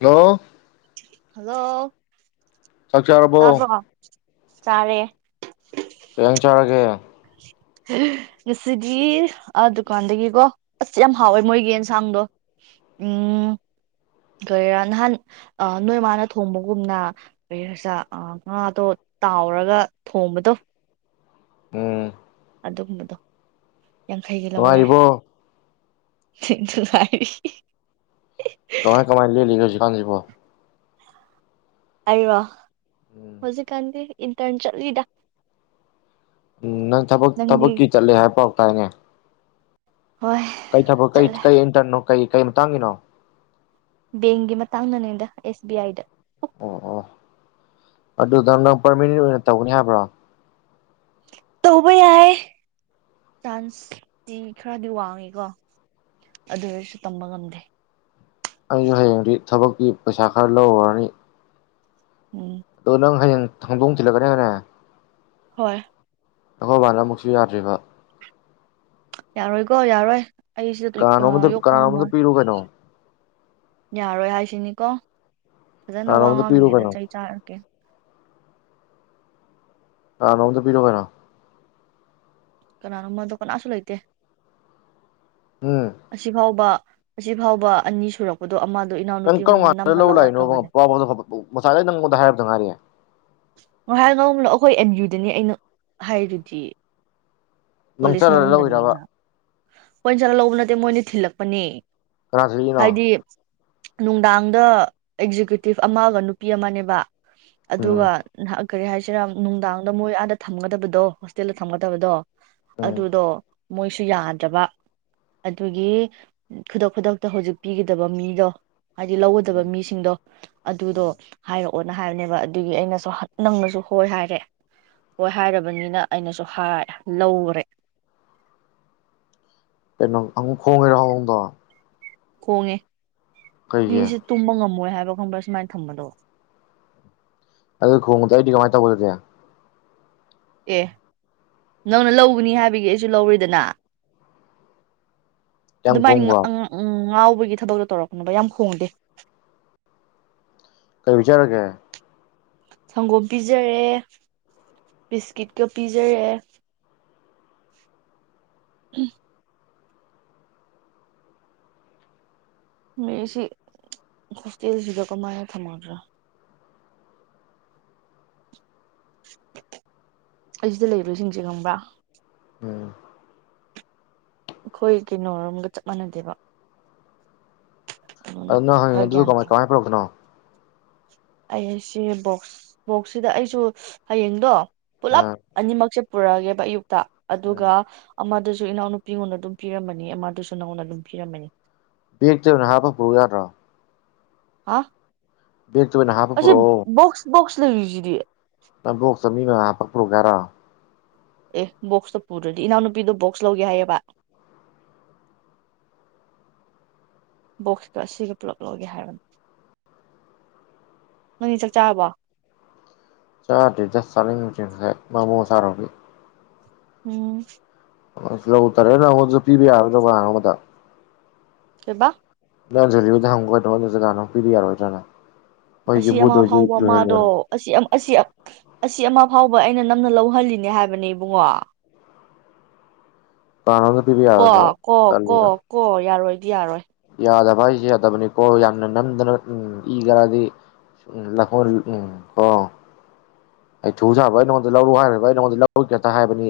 ꯍ꯭ꯂꯣ hello ꯆꯥꯛ ꯆꯥꯔꯕꯣ ꯇꯥꯕ꯭ꯔꯣ ꯆꯥꯔꯦ꯫ [unintelligible] ꯉꯁꯤꯗꯤ ꯑ ꯗꯨꯀꯥꯟꯗꯒꯤꯀꯣ ꯑꯁ ꯌꯥꯝ ꯍꯥꯎꯋꯦ ꯃꯣꯏꯒꯤ ꯑꯦꯟꯁꯥꯡꯗꯣ ꯎꯝ ꯀꯩꯔꯥ ꯅꯍꯥꯟ ꯑꯥ ꯅꯣꯏ ꯃꯥꯅ ꯊꯣꯡꯕꯒꯨꯝꯅ ꯀꯩꯍꯥꯏꯁꯤꯔꯥ ꯑꯥ ꯉꯥꯗꯣ ꯇꯥꯎꯔꯒ ꯊꯣꯡꯕꯗꯣ꯫ ꯎꯝ꯫ ꯑꯗꯨꯒꯨꯝꯕꯗꯣ꯫ ꯌꯥꯡꯈꯩꯒꯤ ꯂꯧꯔꯦ꯫ ꯅꯨꯡꯉꯥꯏꯔꯤꯕꯣ ꯅꯨꯉꯥꯏꯔꯤ꯫ ꯀꯃꯥꯏ ꯀꯃꯥꯏ [unintelligible] ꯑꯩ ꯔꯣ? ꯎꯝ ꯍꯨꯖꯤꯛꯀꯥꯟꯗꯤ ꯏꯟꯇꯔꯟ ꯆꯠꯂꯤꯗ ꯎꯝ ꯅꯪ ꯊꯕꯛ ꯅꯪꯗꯤ ꯊꯕꯛꯀꯤ ꯆꯠꯂꯦ ꯍꯥꯏ ꯄꯥꯎ ꯇꯌꯦꯅꯦ꯫ ꯍꯣꯏ ꯀꯩ ꯊꯕꯛ ꯀꯩ ꯆꯠꯂꯦ - ꯀꯩ ꯏꯟꯇꯔꯟꯅꯣ? ꯀꯩ - ꯀꯩ ꯃꯇꯥꯡꯒꯤꯅꯣ? ꯕꯦꯡꯒꯤ ꯃꯇꯥꯡꯗꯅꯦꯗ ꯑꯦꯁ ꯕꯤ ꯑꯥꯏ ꯗ꯫ ꯑꯣ - ꯑꯣ ꯑꯗꯨꯗ ꯅꯪ ꯄꯔꯃꯤꯅꯦꯟ ꯑꯣꯏꯅ ꯇꯧꯒꯅꯤ ꯍꯥꯏꯕ꯭ꯔꯣ? ꯇꯧꯕ ꯌꯥꯏ ꯆꯥꯟꯁꯇꯤ ꯈꯔꯗꯤ ꯋꯥꯡꯉꯤꯀꯣ ꯑꯗꯨꯑꯣꯏꯔꯥꯁꯨ ꯇꯝꯕ ꯉꯝꯗꯦ꯫ ꯑꯩꯖꯨ ꯍꯌꯦꯡꯗꯤ ꯊꯕꯛꯀꯤ ꯄꯩꯁꯥ ꯈꯔ ꯂꯧꯔꯔꯅꯤ꯫ ꯎꯝ꯫ ꯑꯗꯣ ꯅꯪ ꯍꯌꯦꯡ ꯍꯪꯗꯣꯡ ꯊꯤꯜꯂꯛꯀꯅꯤ ꯍꯥꯏꯅꯦ꯫ ꯍꯣꯏ꯫ ꯑꯩꯈꯣꯏꯕꯥꯅ ꯑꯃꯨꯛꯁꯨ ꯌꯥꯗ꯭ꯔꯤꯕ꯫ ꯌꯥꯔꯣꯏꯀꯣ ꯌꯥꯔꯣꯏ! ꯑꯩꯁꯤꯗ ꯀꯥꯅꯥꯅꯣꯝꯃꯗ ꯌꯣꯛꯄ ꯀꯥꯅꯥ ꯅꯣꯝꯗ ꯉꯝꯃꯣꯏ ꯄꯤꯔꯣ ꯀꯩꯅꯣ꯫ ꯌꯥꯔꯣꯏ ꯍꯥꯏꯁꯤꯅꯤꯀꯣ! ꯐꯖꯅ ꯋꯥ ꯀꯅꯥꯅꯣꯝꯗ ꯄꯤꯔꯨ ꯉꯥꯡꯂꯤꯉꯩꯗ ꯀꯩꯅꯣ ꯆꯩ ꯆꯥꯔꯛꯀꯦ꯫ ꯀꯥꯅꯥꯅꯣꯝꯗ ꯄꯤꯔꯣ ꯀꯩꯅꯣ ꯀꯅꯥꯅꯣꯃ ꯀꯅꯥꯁꯨ ꯂꯩꯇꯦ ꯎꯝ ꯑꯁꯤꯐꯥꯎꯕ ꯑꯁꯤ ꯐꯥꯎꯕ ꯑꯅꯤ ꯁꯨꯔꯛꯄꯗꯣ ꯑꯃ ꯅꯪ ꯀꯔꯝ ꯀꯥꯟꯗ ꯂꯧ ꯂꯥꯛꯏꯅꯣ ꯃꯁꯥꯗꯩ ꯅꯪꯉꯣꯟꯗ ꯍꯥꯏꯔꯔꯕꯗ ꯉꯥꯏꯔꯤꯦ ꯉꯍꯥꯛ ꯅꯂ ꯑꯩꯈꯣꯏ ꯑꯦꯝ ꯌꯨꯗꯅꯤ ꯑꯩꯅ ꯍꯥꯏꯔꯨꯗꯤ ꯅꯪꯆꯠꯂꯒ ꯂꯧꯏꯔꯕ ꯀꯣꯏ ꯆꯥꯛ ꯂꯧꯕ ꯅꯠꯇꯦ ꯃꯣꯏꯅ ꯊꯤꯜꯂꯛꯄꯅꯦ ꯍꯥꯏꯗꯤ [unintelligible] ꯅꯨꯡꯗꯥꯡꯗ ꯑꯦꯛꯖꯤꯀ꯭ꯌꯨꯇꯤꯞ ꯑꯃꯒ ꯅꯨꯄꯤ ꯑꯃꯅꯦꯕ ꯎꯝ ꯑꯗꯨꯒ ꯀꯔꯤ ꯍꯥꯏꯁꯤꯔꯥ ꯅꯨꯡꯗꯥꯡꯗ ꯃꯣꯏ ꯑꯥꯗ ꯊꯝꯒꯗꯕꯗꯣ ꯍꯣꯁꯇꯦꯜꯗ ꯊꯝꯒꯗꯕꯗꯣ ꯎꯝ ꯑꯗꯨꯗꯣ ꯃꯣꯏꯁꯨ ꯌꯥꯗ꯭ꯔꯕ ꯑꯗꯨꯒꯤ ꯈꯨꯗꯛ ꯈꯨꯗꯛꯇ ꯍꯧꯖꯤꯛ ꯄꯤꯒꯗꯕ ꯃꯤꯗꯣ ꯍꯥꯏꯗꯤ ꯂꯧꯒꯗꯕ ꯎꯝ ꯃꯤꯁꯤꯡꯗꯣ ꯑꯗꯨꯗꯣ ꯎꯝ ꯍꯥꯏꯔꯛꯑꯣ ꯑꯣꯠꯅ ꯍꯥꯏꯕꯅꯦꯕ ꯑꯗꯨꯒꯤ ꯑꯩꯅꯁꯨ ꯅꯪꯅꯁꯨ ꯍꯣꯏ ꯍꯥꯏꯔꯦ ꯍꯣꯏ ꯍꯥꯏꯔꯕꯅꯤꯅ ꯑꯩꯅꯁꯨ ꯍꯥꯏꯔꯦ ꯅꯧꯔꯦ ꯀꯩꯅꯣ ꯈꯣꯡꯉꯔ ꯍꯣꯡꯉꯗ ꯀꯣꯡꯉꯦ ꯃꯤꯁ ꯇꯨꯃ ꯉꯃ ꯃꯣꯏ ꯍꯥꯏꯕ ꯈꯪꯕ꯭ꯔꯥ ꯁꯨꯃꯥꯏꯅ ꯊꯝꯕꯗꯣ ꯑꯗꯨ ꯈꯗ ꯀꯃꯥꯏ ꯇꯧꯕꯥ ꯑꯗꯨꯗꯤ ꯑꯦ ꯅꯪꯅ ꯂꯧꯕꯅꯤ ꯍꯥꯏꯕꯒꯤ ꯑꯩꯁꯨ ꯂꯧꯔꯤꯗꯅ ꯌꯥꯝ ꯑꯗꯨꯃꯥꯏꯅ ꯈꯣꯡꯕ꯭ꯔꯣ ꯎꯝ ꯉꯥꯎ [unintelligible] ꯌꯥꯝ ꯍꯣꯡꯗꯦ ꯀꯩ ꯆꯔꯒꯦ ꯁꯪꯒꯣꯝ ꯄꯤꯖꯔꯦ ꯕꯤꯁꯀꯤꯠꯀ ꯄꯤꯖꯔꯦ ꯃꯦꯁꯤ ꯍꯁꯇꯁꯤꯗ ꯀꯃꯥꯌꯥ ꯊ ꯃꯥꯗ꯭ꯔꯥ ꯑꯩꯁꯤꯗ ꯂꯩꯔꯤꯕꯕꯁꯤꯡꯁꯦ ꯉꯪꯕ꯭ꯔꯥ ꯎꯝ ꯑꯩꯈꯣꯏ ꯀꯩꯅꯣꯔꯣꯝꯒ ꯆꯞ ꯃꯥꯟꯅꯗꯦꯕ ꯑꯗꯨꯅ ꯑꯗꯨ ꯅꯪ ꯈꯔ ꯍꯪꯉ ꯑꯗꯨ ꯒ꯭ꯌꯥꯟ ꯇꯥ ꯀꯃꯥꯏ ꯀꯃꯥꯏ ꯄꯨꯧꯔꯛꯄꯅꯣ ꯑꯩ ꯁꯤ ꯕꯣꯛꯁ ꯕꯣꯛꯁꯁꯤꯗ ꯑꯩꯁꯨ ꯍꯌꯦꯡꯗꯣ ꯄꯨꯂꯞ ꯎꯝ ꯑ ꯃꯁ ꯄꯨꯔꯛꯑꯒꯦꯛ ꯇ ꯑꯗꯨꯒ ꯎꯝ ꯑꯃꯗꯨꯁꯨ ꯁꯨ ꯏꯅꯥꯎꯅ ꯅꯨꯄꯤꯉꯣꯟꯗ ꯑꯗꯨꯝ ꯄꯤꯔꯝꯃꯅꯤ ꯑꯃꯃꯥꯗꯨꯁꯨ ꯅꯅꯥꯎꯣꯟꯅ ꯑꯗꯨꯝ ꯄꯤꯔꯝꯃꯅꯤ ꯕꯦꯒꯛꯇ ꯑꯣꯏꯅ ꯍꯥꯞꯄ ꯄꯨꯔꯛꯎ ꯌꯥꯗ꯭ꯔꯥꯣ ꯍꯥ ꯑꯣꯏꯅ ꯍꯥꯞꯄ ꯑꯩꯁ ꯄꯨꯔꯛꯑꯣ ꯕꯣꯛꯁ ꯕꯣꯛꯁ ꯂꯩꯖꯔꯤ ꯎꯒꯔꯥ ꯑꯦ ꯕꯣꯛꯁꯇꯣ ꯄꯨꯔꯗꯤ ꯏꯅꯥꯎꯅꯨꯄꯤꯗꯣ ꯕꯣꯛꯁ ꯂꯧꯒꯦ ꯍꯥꯏꯌꯦꯕ ꯕꯣꯛꯁꯀ ꯑꯁꯤꯒ ꯄꯨꯂꯞ ꯂꯧꯒꯦ ꯍꯥꯏꯕꯅꯤ ꯅꯪꯅꯤ ꯆꯥꯛ ꯆꯥꯔꯕꯣ ꯆꯗꯤ ꯗꯁ ꯆꯇ ꯃꯃꯣ ꯆꯥꯔꯣꯒꯤ ꯎꯝ ꯁꯂꯣ ꯎꯇꯔꯦꯁꯨ ꯄꯕꯤ ꯌꯥꯔ ꯃꯊ ꯀꯕ ꯅꯪ ꯂꯤꯗ ꯍꯪꯉꯗ ꯖꯒꯥꯣ ꯄꯤꯗꯤ ꯌꯥꯔꯣꯏꯗ꯭ꯔꯅ ꯍꯣꯏ ꯑꯁꯤ ꯑꯃ ꯌꯨꯝꯕꯨꯗ ꯑꯣꯏꯁꯨ ꯐꯥꯎꯕ ꯃꯥꯗꯣ ꯂꯣꯏꯍꯜꯂꯣꯅ ꯑꯁꯤ ꯑꯁꯤ ꯑꯁꯤ ꯑꯃ ꯐꯥꯎꯕ ꯑꯩꯅ ꯅꯝꯅ ꯂꯧꯍꯜꯂꯤꯅꯦ ꯍꯥꯏꯕꯅꯦ ꯏꯕꯨꯡꯉꯣ ꯄ꯭ꯂꯥꯟ ꯑꯝꯇ ꯄꯤꯕ ꯀꯣ ꯌꯥꯔꯣꯏꯗ꯭ꯔꯣ ꯀꯣ ꯀꯣ ꯇꯜꯂꯤꯗ ꯀꯣ ꯌꯥꯔꯣꯏ ꯌꯥꯔꯣꯏ ꯌꯥꯗꯕ ꯍꯥꯏꯁꯨꯦ ꯌꯥꯗꯕꯅꯤꯀꯣ ꯌꯥꯝꯅ ꯅꯝꯗꯅ ꯎꯝ ꯏꯈꯔꯗꯤ ꯎꯝ ꯀꯣ ꯑꯩ ꯊꯨ ꯁꯥꯕ ꯑꯩꯉꯣꯟꯗ ꯂꯧꯔꯨ ꯍꯥꯏꯈ꯭ꯔꯔꯤꯕ ꯑꯩ ꯅꯉꯣꯟꯗ ꯂꯧꯔꯨꯩꯇ ꯍꯥꯏꯕꯅꯤ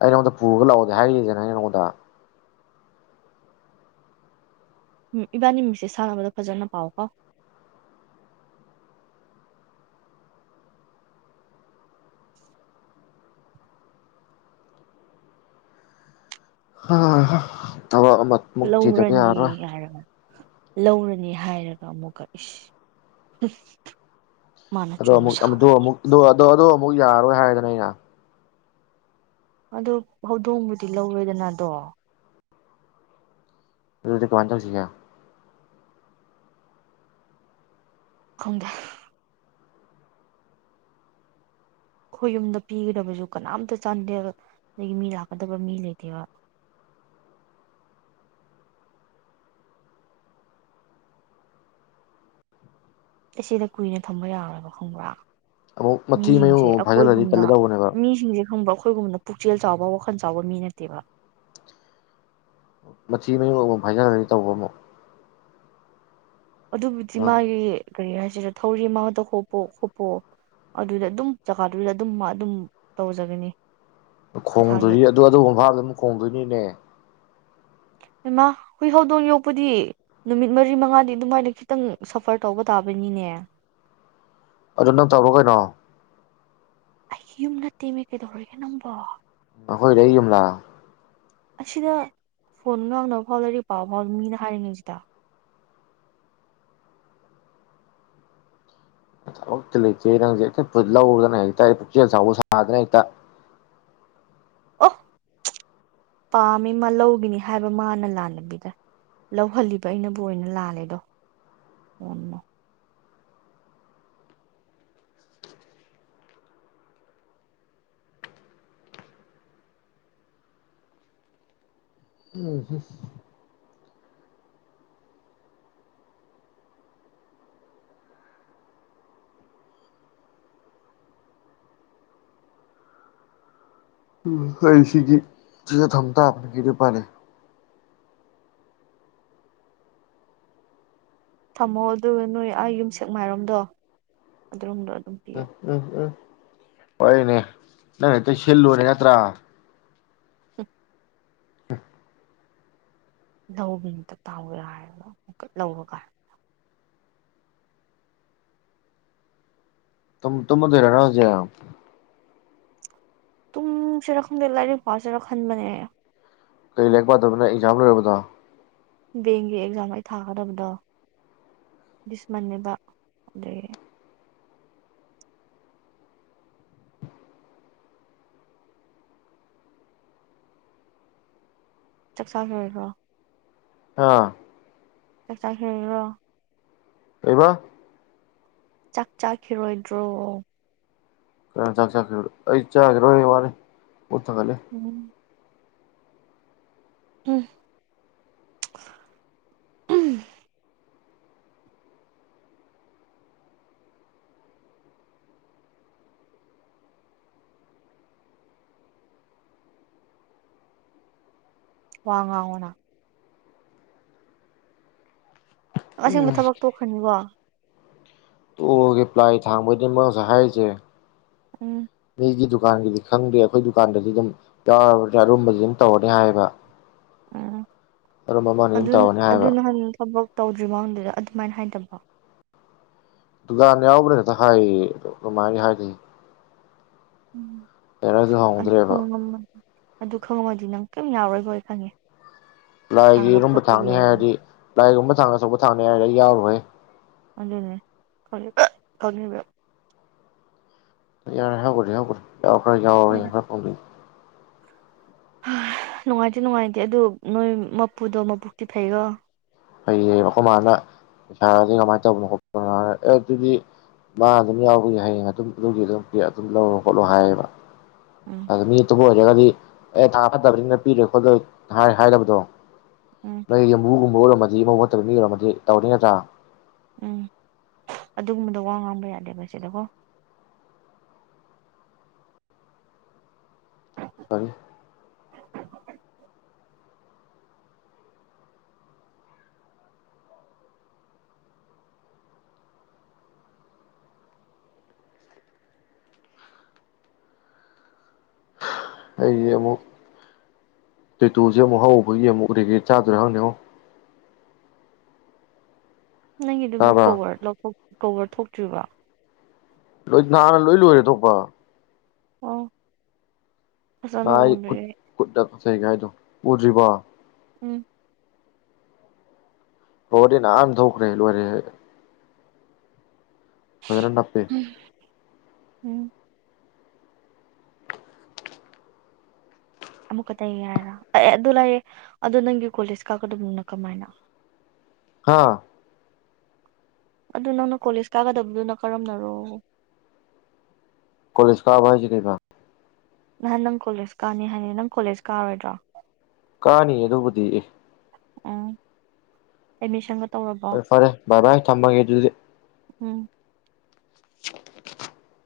ꯑꯩ ꯅꯉꯣꯟꯗ ꯄꯨꯔꯒ ꯂꯥꯛꯑꯣꯗꯦ ꯍꯥꯏꯔꯤꯁꯤꯦꯅꯪ ꯑꯩꯉꯣꯟꯗ ꯏꯕꯥꯅꯤ ꯃꯤꯃꯤꯡꯁꯦ ꯁꯥꯟꯅꯕꯗ ꯐꯖꯅ ꯄꯥꯎ ꯀꯣ ꯍ ꯑꯕ ꯑꯃ ꯃꯨꯛꯇꯤꯗꯒꯦ ꯂꯧꯔꯅꯤ ꯌꯥꯔ ꯍꯥꯏꯔꯒ ꯂꯧꯔꯅꯤ ꯍꯥꯏꯔꯒ ꯑꯃꯨꯛ ꯀꯛꯏꯁ ꯑꯗꯣ ꯑꯃ ꯑꯃ ꯑꯗꯨ ꯑꯗꯨ ꯍ ꯌꯥꯔ ꯑꯣꯏ ꯍꯥꯏꯗꯅ ꯌꯥ ꯑꯗꯨ ꯍꯧꯗꯣꯡꯕꯨꯗꯤ ꯂꯧꯔꯦꯗꯅꯗꯣ ꯑꯗꯨ ꯗꯨꯀꯥꯟ ꯇꯧꯁꯤꯒ ꯈꯪꯗꯦ ꯑꯩꯣꯏꯌꯨꯝꯗ ꯄꯤꯒꯗꯕꯁꯨ ꯀꯅꯥꯝꯇ ꯆꯥꯟꯗꯦꯜ ꯑꯗꯒꯤ ꯃꯤ ꯂꯥꯛꯀꯗꯕ ꯃꯤ ꯂꯩꯇꯦꯕ ꯑꯦ ꯁꯤꯗ ꯀꯨꯏꯅ ꯊꯝꯕ ꯌꯥꯔꯣꯏꯕ ꯈꯪꯕ꯭ꯔꯥ ꯑꯃꯛ ꯃꯊꯤ ꯃꯌꯨ ꯃꯤꯁꯤꯡꯁꯦ ꯐꯥꯏꯖꯜꯂꯗꯤ ꯑꯩꯈꯣꯏꯒꯨꯝꯅ ꯇꯂꯦꯗꯎꯅꯦꯕ ꯃꯤꯁꯤꯡꯁꯦ ꯈꯪꯕ ꯑꯩꯈꯣꯏꯒꯨꯝꯕꯅ ꯄꯨꯛꯆꯦꯜ ꯆꯥꯎꯕ ꯋꯥꯈꯜ ꯆꯥꯎꯕ ꯃꯤ ꯅꯠꯇꯦꯕ ꯃꯊꯤ ꯃꯌꯨꯕ ꯍꯥꯏꯖꯔꯒꯗꯤ ꯇꯧꯕ ꯑꯃꯨꯛ ꯑꯗꯨꯕꯨꯗꯤ ꯃꯥꯒꯤ ꯀꯔꯤ ꯍꯥꯏꯁꯤꯗ ꯊꯧꯔꯤ ꯃꯥꯗ ꯈꯣꯄ ꯈꯣꯄꯣ ꯑꯗꯨꯗ ꯑꯗꯨꯝ ꯖꯒꯥꯗꯨꯗ ꯑꯗꯨꯝ ꯃꯥ ꯑꯗꯨꯝ ꯇꯧꯖꯒꯅꯤ ꯃꯁꯥꯒꯤ ꯈꯣꯡꯗꯣꯏꯅꯤ ꯑꯗꯨ ꯑꯗꯨꯒ ꯃꯐꯝꯗꯨꯛ ꯈꯣꯡꯗꯣꯏꯅꯤꯅꯦ ꯏꯃꯥ ꯍꯨꯏ ꯍꯧꯗꯣꯡ ꯌꯣꯛꯄꯨꯗꯤ ꯅꯨꯃꯤꯠ ꯃꯔꯤ ꯃꯉꯥꯗꯤ ꯑꯗꯨꯃꯥꯏꯅ ꯈꯤꯇꯪ ꯁꯐꯔ ꯇꯧꯕ ꯇꯥꯕꯅꯤꯅꯦ ꯑꯗꯨ ꯅꯪ ꯇꯧꯕ ꯀꯩꯅꯣ ꯑꯩꯒꯤ ꯌꯨꯝ ꯅꯠꯇꯦꯃꯦ ꯀꯩꯗꯧꯔꯒꯦ ꯅꯪꯝꯕꯣ ꯈꯣꯏ ꯂꯩꯦ ꯑꯅ ꯑꯁꯤꯗ ꯐꯣꯟ ꯉꯥꯡꯅꯕ ꯐꯥꯎ ꯂꯩꯔꯤ ꯄꯥꯎ ꯐꯥꯎ ꯃꯤꯅ ꯍꯥꯏꯔꯤꯉꯁꯤꯗ ꯂꯩ ꯅꯪꯦ ꯄꯨꯂꯗꯅ ꯆꯅ ꯑ ꯑꯣ ꯄꯥꯝꯃꯤ ꯃꯥ ꯂꯧꯈꯤꯅꯤ ꯍꯥꯏꯕ ꯃꯥꯅ ꯂꯥꯜꯂꯕꯤꯗ ꯂꯧꯍꯜꯂꯤꯕ ꯑꯩꯅꯕꯨ ꯑꯣꯏꯅ ꯂꯥꯜꯂꯦꯗꯣ ꯑꯣ ꯎꯝ ꯍꯝ ꯀꯩꯁꯤꯒꯤ ꯁꯤ ꯊꯝꯕꯊꯅ ꯀꯗꯤ ꯄꯂꯦ ꯊꯝꯃꯣ ꯑꯗꯨꯒ ꯅꯣꯏ ꯑꯩ ꯌꯨꯝ ꯁꯦꯛ ꯃꯥꯏꯔꯣꯝꯗꯣ ꯑꯗꯨꯔꯣꯝꯗꯣ ꯑꯗꯨꯝ ꯄꯤꯌꯣ ꯎꯝ ꯎꯝ ꯎꯝ ꯍꯣꯏꯅꯦ ꯅ ꯁꯤꯜꯂꯨꯅꯤ ꯌꯥꯇ꯭ꯔ [unintelligible] ꯑ ꯂꯇ ꯇꯥꯎꯋꯦ ꯍꯥꯏꯔꯒꯨ ꯂꯧꯔꯒ ꯇ ꯇꯨꯃꯗꯔꯅꯥꯖꯦ ꯇꯨꯡꯁꯤꯔ ꯈꯪꯗꯦ ꯂꯥꯏꯔꯤꯛ ꯄꯁꯤꯦꯔ ꯈꯟꯕꯅꯦ ꯀꯩ ꯂꯥꯏꯔꯤꯛ ꯄꯥꯗꯕꯅ ꯑꯦꯛꯖꯥꯝ ꯂꯣꯏꯔꯕꯗꯣ ꯕꯦꯡꯒꯤ ꯑꯦꯛꯖꯥꯝ ꯑꯩ ꯊꯥꯒꯗꯕꯗꯣ ꯂꯤꯁꯃꯟꯅꯦꯕ ꯑꯗꯒꯤ ꯆꯥꯛ ꯆꯥꯔꯔꯕ꯭ꯔꯣ ꯑꯥ ꯆꯥꯛ ꯆꯥꯈꯨꯔꯣ ꯑꯩꯕ ꯆꯥꯛ ꯆꯥꯈꯤꯔꯣꯏꯗ꯭ꯔꯣ ꯀ ꯆ ꯆ ꯑꯩ ꯆꯥꯈ꯭ꯔꯣ ꯋꯥꯅꯤ ꯄꯨꯊꯒꯂꯦ ꯎꯝ ꯎꯝ ꯎꯝ ꯋꯥꯉꯑꯣꯅꯥ ꯑꯁꯦꯡꯕ ꯊꯕꯛ ꯇꯣꯛꯈ꯭ꯔꯅꯤꯀꯣ ꯎꯒꯦ ꯄ꯭ꯂ ꯊꯥꯡꯕꯩꯗꯤ ꯃꯥꯁꯦ ꯍꯥꯏꯔꯤꯁꯦ ꯎꯝ ꯃꯤꯒꯤ ꯗꯨꯀꯥꯟꯒꯤꯗꯤ ꯈꯪꯗꯦ ꯑꯩꯈꯣꯏ ꯗꯨꯀꯥꯟꯗꯗꯤ ꯑꯗꯨꯝ ꯌꯥꯎꯔꯕ ꯑꯔꯨꯝꯁ ꯑꯗꯨꯝ ꯇꯧꯔꯅꯤ ꯍꯥꯏꯌꯦꯕ ꯎꯝ ꯑꯔꯨꯝꯕ ꯑꯃꯅꯤ ꯑꯗꯨꯝ ꯑꯗꯨ ꯇꯧꯔꯅꯤ ꯍꯥꯏꯌꯦꯕ ꯑꯗꯨꯅꯍꯥꯟ ꯊꯕꯛ ꯇꯧꯗ꯭ꯔꯤ ꯃꯃꯥꯡꯗꯨꯗ ꯑꯗꯨꯃꯥꯏꯅ ꯍꯥꯏꯗꯕꯣ ꯗꯨꯀꯥꯟꯗ ꯌꯥꯎꯕ꯭ꯔꯥ ꯉꯦꯇ ꯍꯥꯏꯌꯦ ꯀꯃꯥꯏꯅ ꯍꯥꯏꯒ ꯎꯝ ꯑꯦꯔꯁꯨ ꯍ ꯑꯗꯨ ꯍꯧꯗ꯭ꯔꯦꯕ ꯈꯪꯉꯝꯃ ꯑꯗꯨ ꯈꯪꯉꯉꯗꯤ ꯅꯪ ꯀꯔꯤꯝ ꯌꯥꯎꯔꯣꯏꯕꯣꯏ ꯈꯪꯉꯦ ꯂꯥꯏꯒꯤ ꯊꯥꯡꯕ ꯏꯔꯨꯝꯕ ꯈꯣꯠꯄꯒꯤ ꯊꯥꯛꯅꯤ ꯑꯣꯏꯔꯗꯤ ꯍꯥꯏꯔꯗꯤ ꯂꯥꯏꯒꯨꯝꯕ ꯊꯥꯡꯅ ꯑꯆꯧꯕ ꯊꯥꯡꯅꯦ ꯍꯥꯏꯔ ꯑꯩ ꯌꯥꯎꯔꯣꯏ ꯑꯗꯨꯅꯦ ꯌꯥꯔꯦ ꯍꯥꯏꯒꯔ ꯍꯧꯒ ꯌꯥꯎꯈ꯭ꯔꯦ ꯌꯥꯎꯈ꯭ꯔꯦ ꯍꯣꯏ ꯌꯥꯈ꯭ꯔꯦ ꯐꯪꯗꯩ ꯅꯨꯡꯉꯥꯏꯇꯦ ꯅꯨꯡꯉꯥꯏꯇꯦ ꯑꯗꯨ ꯅꯣꯏ ꯃꯄꯨꯗꯣ ꯃꯕꯨꯛꯇꯤ ꯐꯩꯔꯣ ꯐꯩꯌꯦꯕꯀ ꯃꯥꯅ ꯄꯩꯁꯥꯔꯗꯤ ꯀꯃꯥꯏꯅ ꯇꯧꯕꯅꯣ ꯈꯣꯠꯄꯅꯣ ꯑꯦ ꯑꯗꯨꯗꯤ ꯃꯥ ꯑꯗꯨꯝ ꯌꯥꯎꯕꯒꯤ ꯍꯌꯦꯡ ꯑꯗꯨꯝ ꯑꯗꯨꯒꯤ ꯑꯗꯨꯝ ꯑꯗꯨꯝ ꯂꯧꯔꯣ ꯈꯣꯠꯂꯣ ꯍꯥꯏꯌꯦꯕ ꯎꯝ ꯑꯗ ꯃꯤꯠꯇꯕꯨꯣꯖꯒꯥꯗꯤ ꯑꯦ ꯊꯥ ꯐꯠꯇꯕꯅꯤꯅ ꯄꯤꯔꯣꯏ ꯈꯣꯠꯂꯣꯏ ꯍꯥꯏꯔꯕꯗꯣ ꯎꯝ ꯌꯥꯝꯕꯨꯒꯨꯝ ꯍ ꯑꯗꯨ ꯃꯧ ꯐꯠꯇ ꯃꯤ ꯑꯣꯏꯔꯝꯃꯗꯤ ꯇꯧꯔꯅꯤ ꯅꯠꯇ꯭ꯔꯥ ꯎꯝ ꯑꯗꯨꯒꯨꯝꯕꯗꯣ ꯋꯥ ꯉꯥꯡꯕ ꯌꯥꯗꯦꯕ ꯁꯤꯗꯀꯣ ꯁꯔꯤ ꯑꯩꯁꯦ ꯑꯃꯨꯛ ꯇꯦꯇꯨꯁꯦ ꯑꯃꯨꯛ ꯍꯧꯕꯒꯤ ꯑꯃꯨꯛ ꯎꯔꯦꯒꯦ ꯆꯥꯗ꯭ꯔꯥ ꯍꯪꯅꯤꯉꯣ ꯅꯪꯒꯤꯗꯨꯕꯨꯛ ꯇꯥꯕ꯭ꯔꯥ ꯀꯣꯔ ꯂꯧꯊꯣꯛꯄꯤ ꯀꯣꯕꯔ ꯊꯣꯛꯇ꯭ꯔꯤꯕ꯭ꯔ ꯂꯣꯏ ꯅꯍꯥꯟꯅ ꯂꯣꯏ ꯂꯣꯏꯔꯦ ꯊꯣꯛꯄ ꯑꯣ ꯐꯖꯅ ꯅꯥꯏ ꯈꯨ ꯎꯗ꯭ꯔꯦ ꯈꯨꯠ ꯆꯩ ꯀꯥꯏꯗꯣ ꯎꯗ꯭ꯔꯤꯕ ꯎꯝ ꯍ ꯋꯥꯔꯤꯗꯤꯅ ꯑꯅ ꯊꯣꯛꯧꯛ ꯔꯂ ꯑꯔꯦ ꯄꯅ ꯑꯄꯦ ꯎꯝ ꯎꯝ ꯑꯃꯨꯛ ꯈꯛꯇ ꯍꯥꯏꯔ ꯑꯦ ꯑꯗꯨ ꯂꯥꯛꯑꯦ ꯑꯗꯨꯗ ꯅꯪꯒꯤ ꯀꯣ ꯂꯤꯁ ꯀꯥꯀꯗꯕꯅ ꯀꯃꯥꯏꯅ ꯍꯥꯥ ꯑꯗꯨ ꯅꯪꯅ ꯀꯣꯂꯦꯖ ꯀꯥꯒꯗꯕꯗꯨꯅ ꯀꯔꯝꯅꯔꯣ ꯀꯣꯂꯦꯖ ꯀꯥꯕ ꯍꯥꯏꯁꯤꯦ ꯀꯩꯕ ꯅꯍꯥꯟ ꯅꯪ ꯀꯣꯂꯦꯖ ꯀꯥꯅꯤ ꯍꯥꯏꯅꯤ ꯅꯪ ꯀꯣꯂꯦꯖ ꯀꯥꯔꯣꯏꯗ꯭ꯔꯣ ꯀꯥꯅꯤ ꯑꯗꯨꯕꯨꯗꯤ ꯑ ꯎꯝ ꯑꯦꯃꯤꯁꯣꯟ ꯍꯔꯦ ꯐꯔꯦ ꯚꯏ ꯕꯥꯏ ꯊꯝꯃꯒꯦ ꯑꯗꯨꯗꯤ꯫ ꯎꯝ [unintelligible]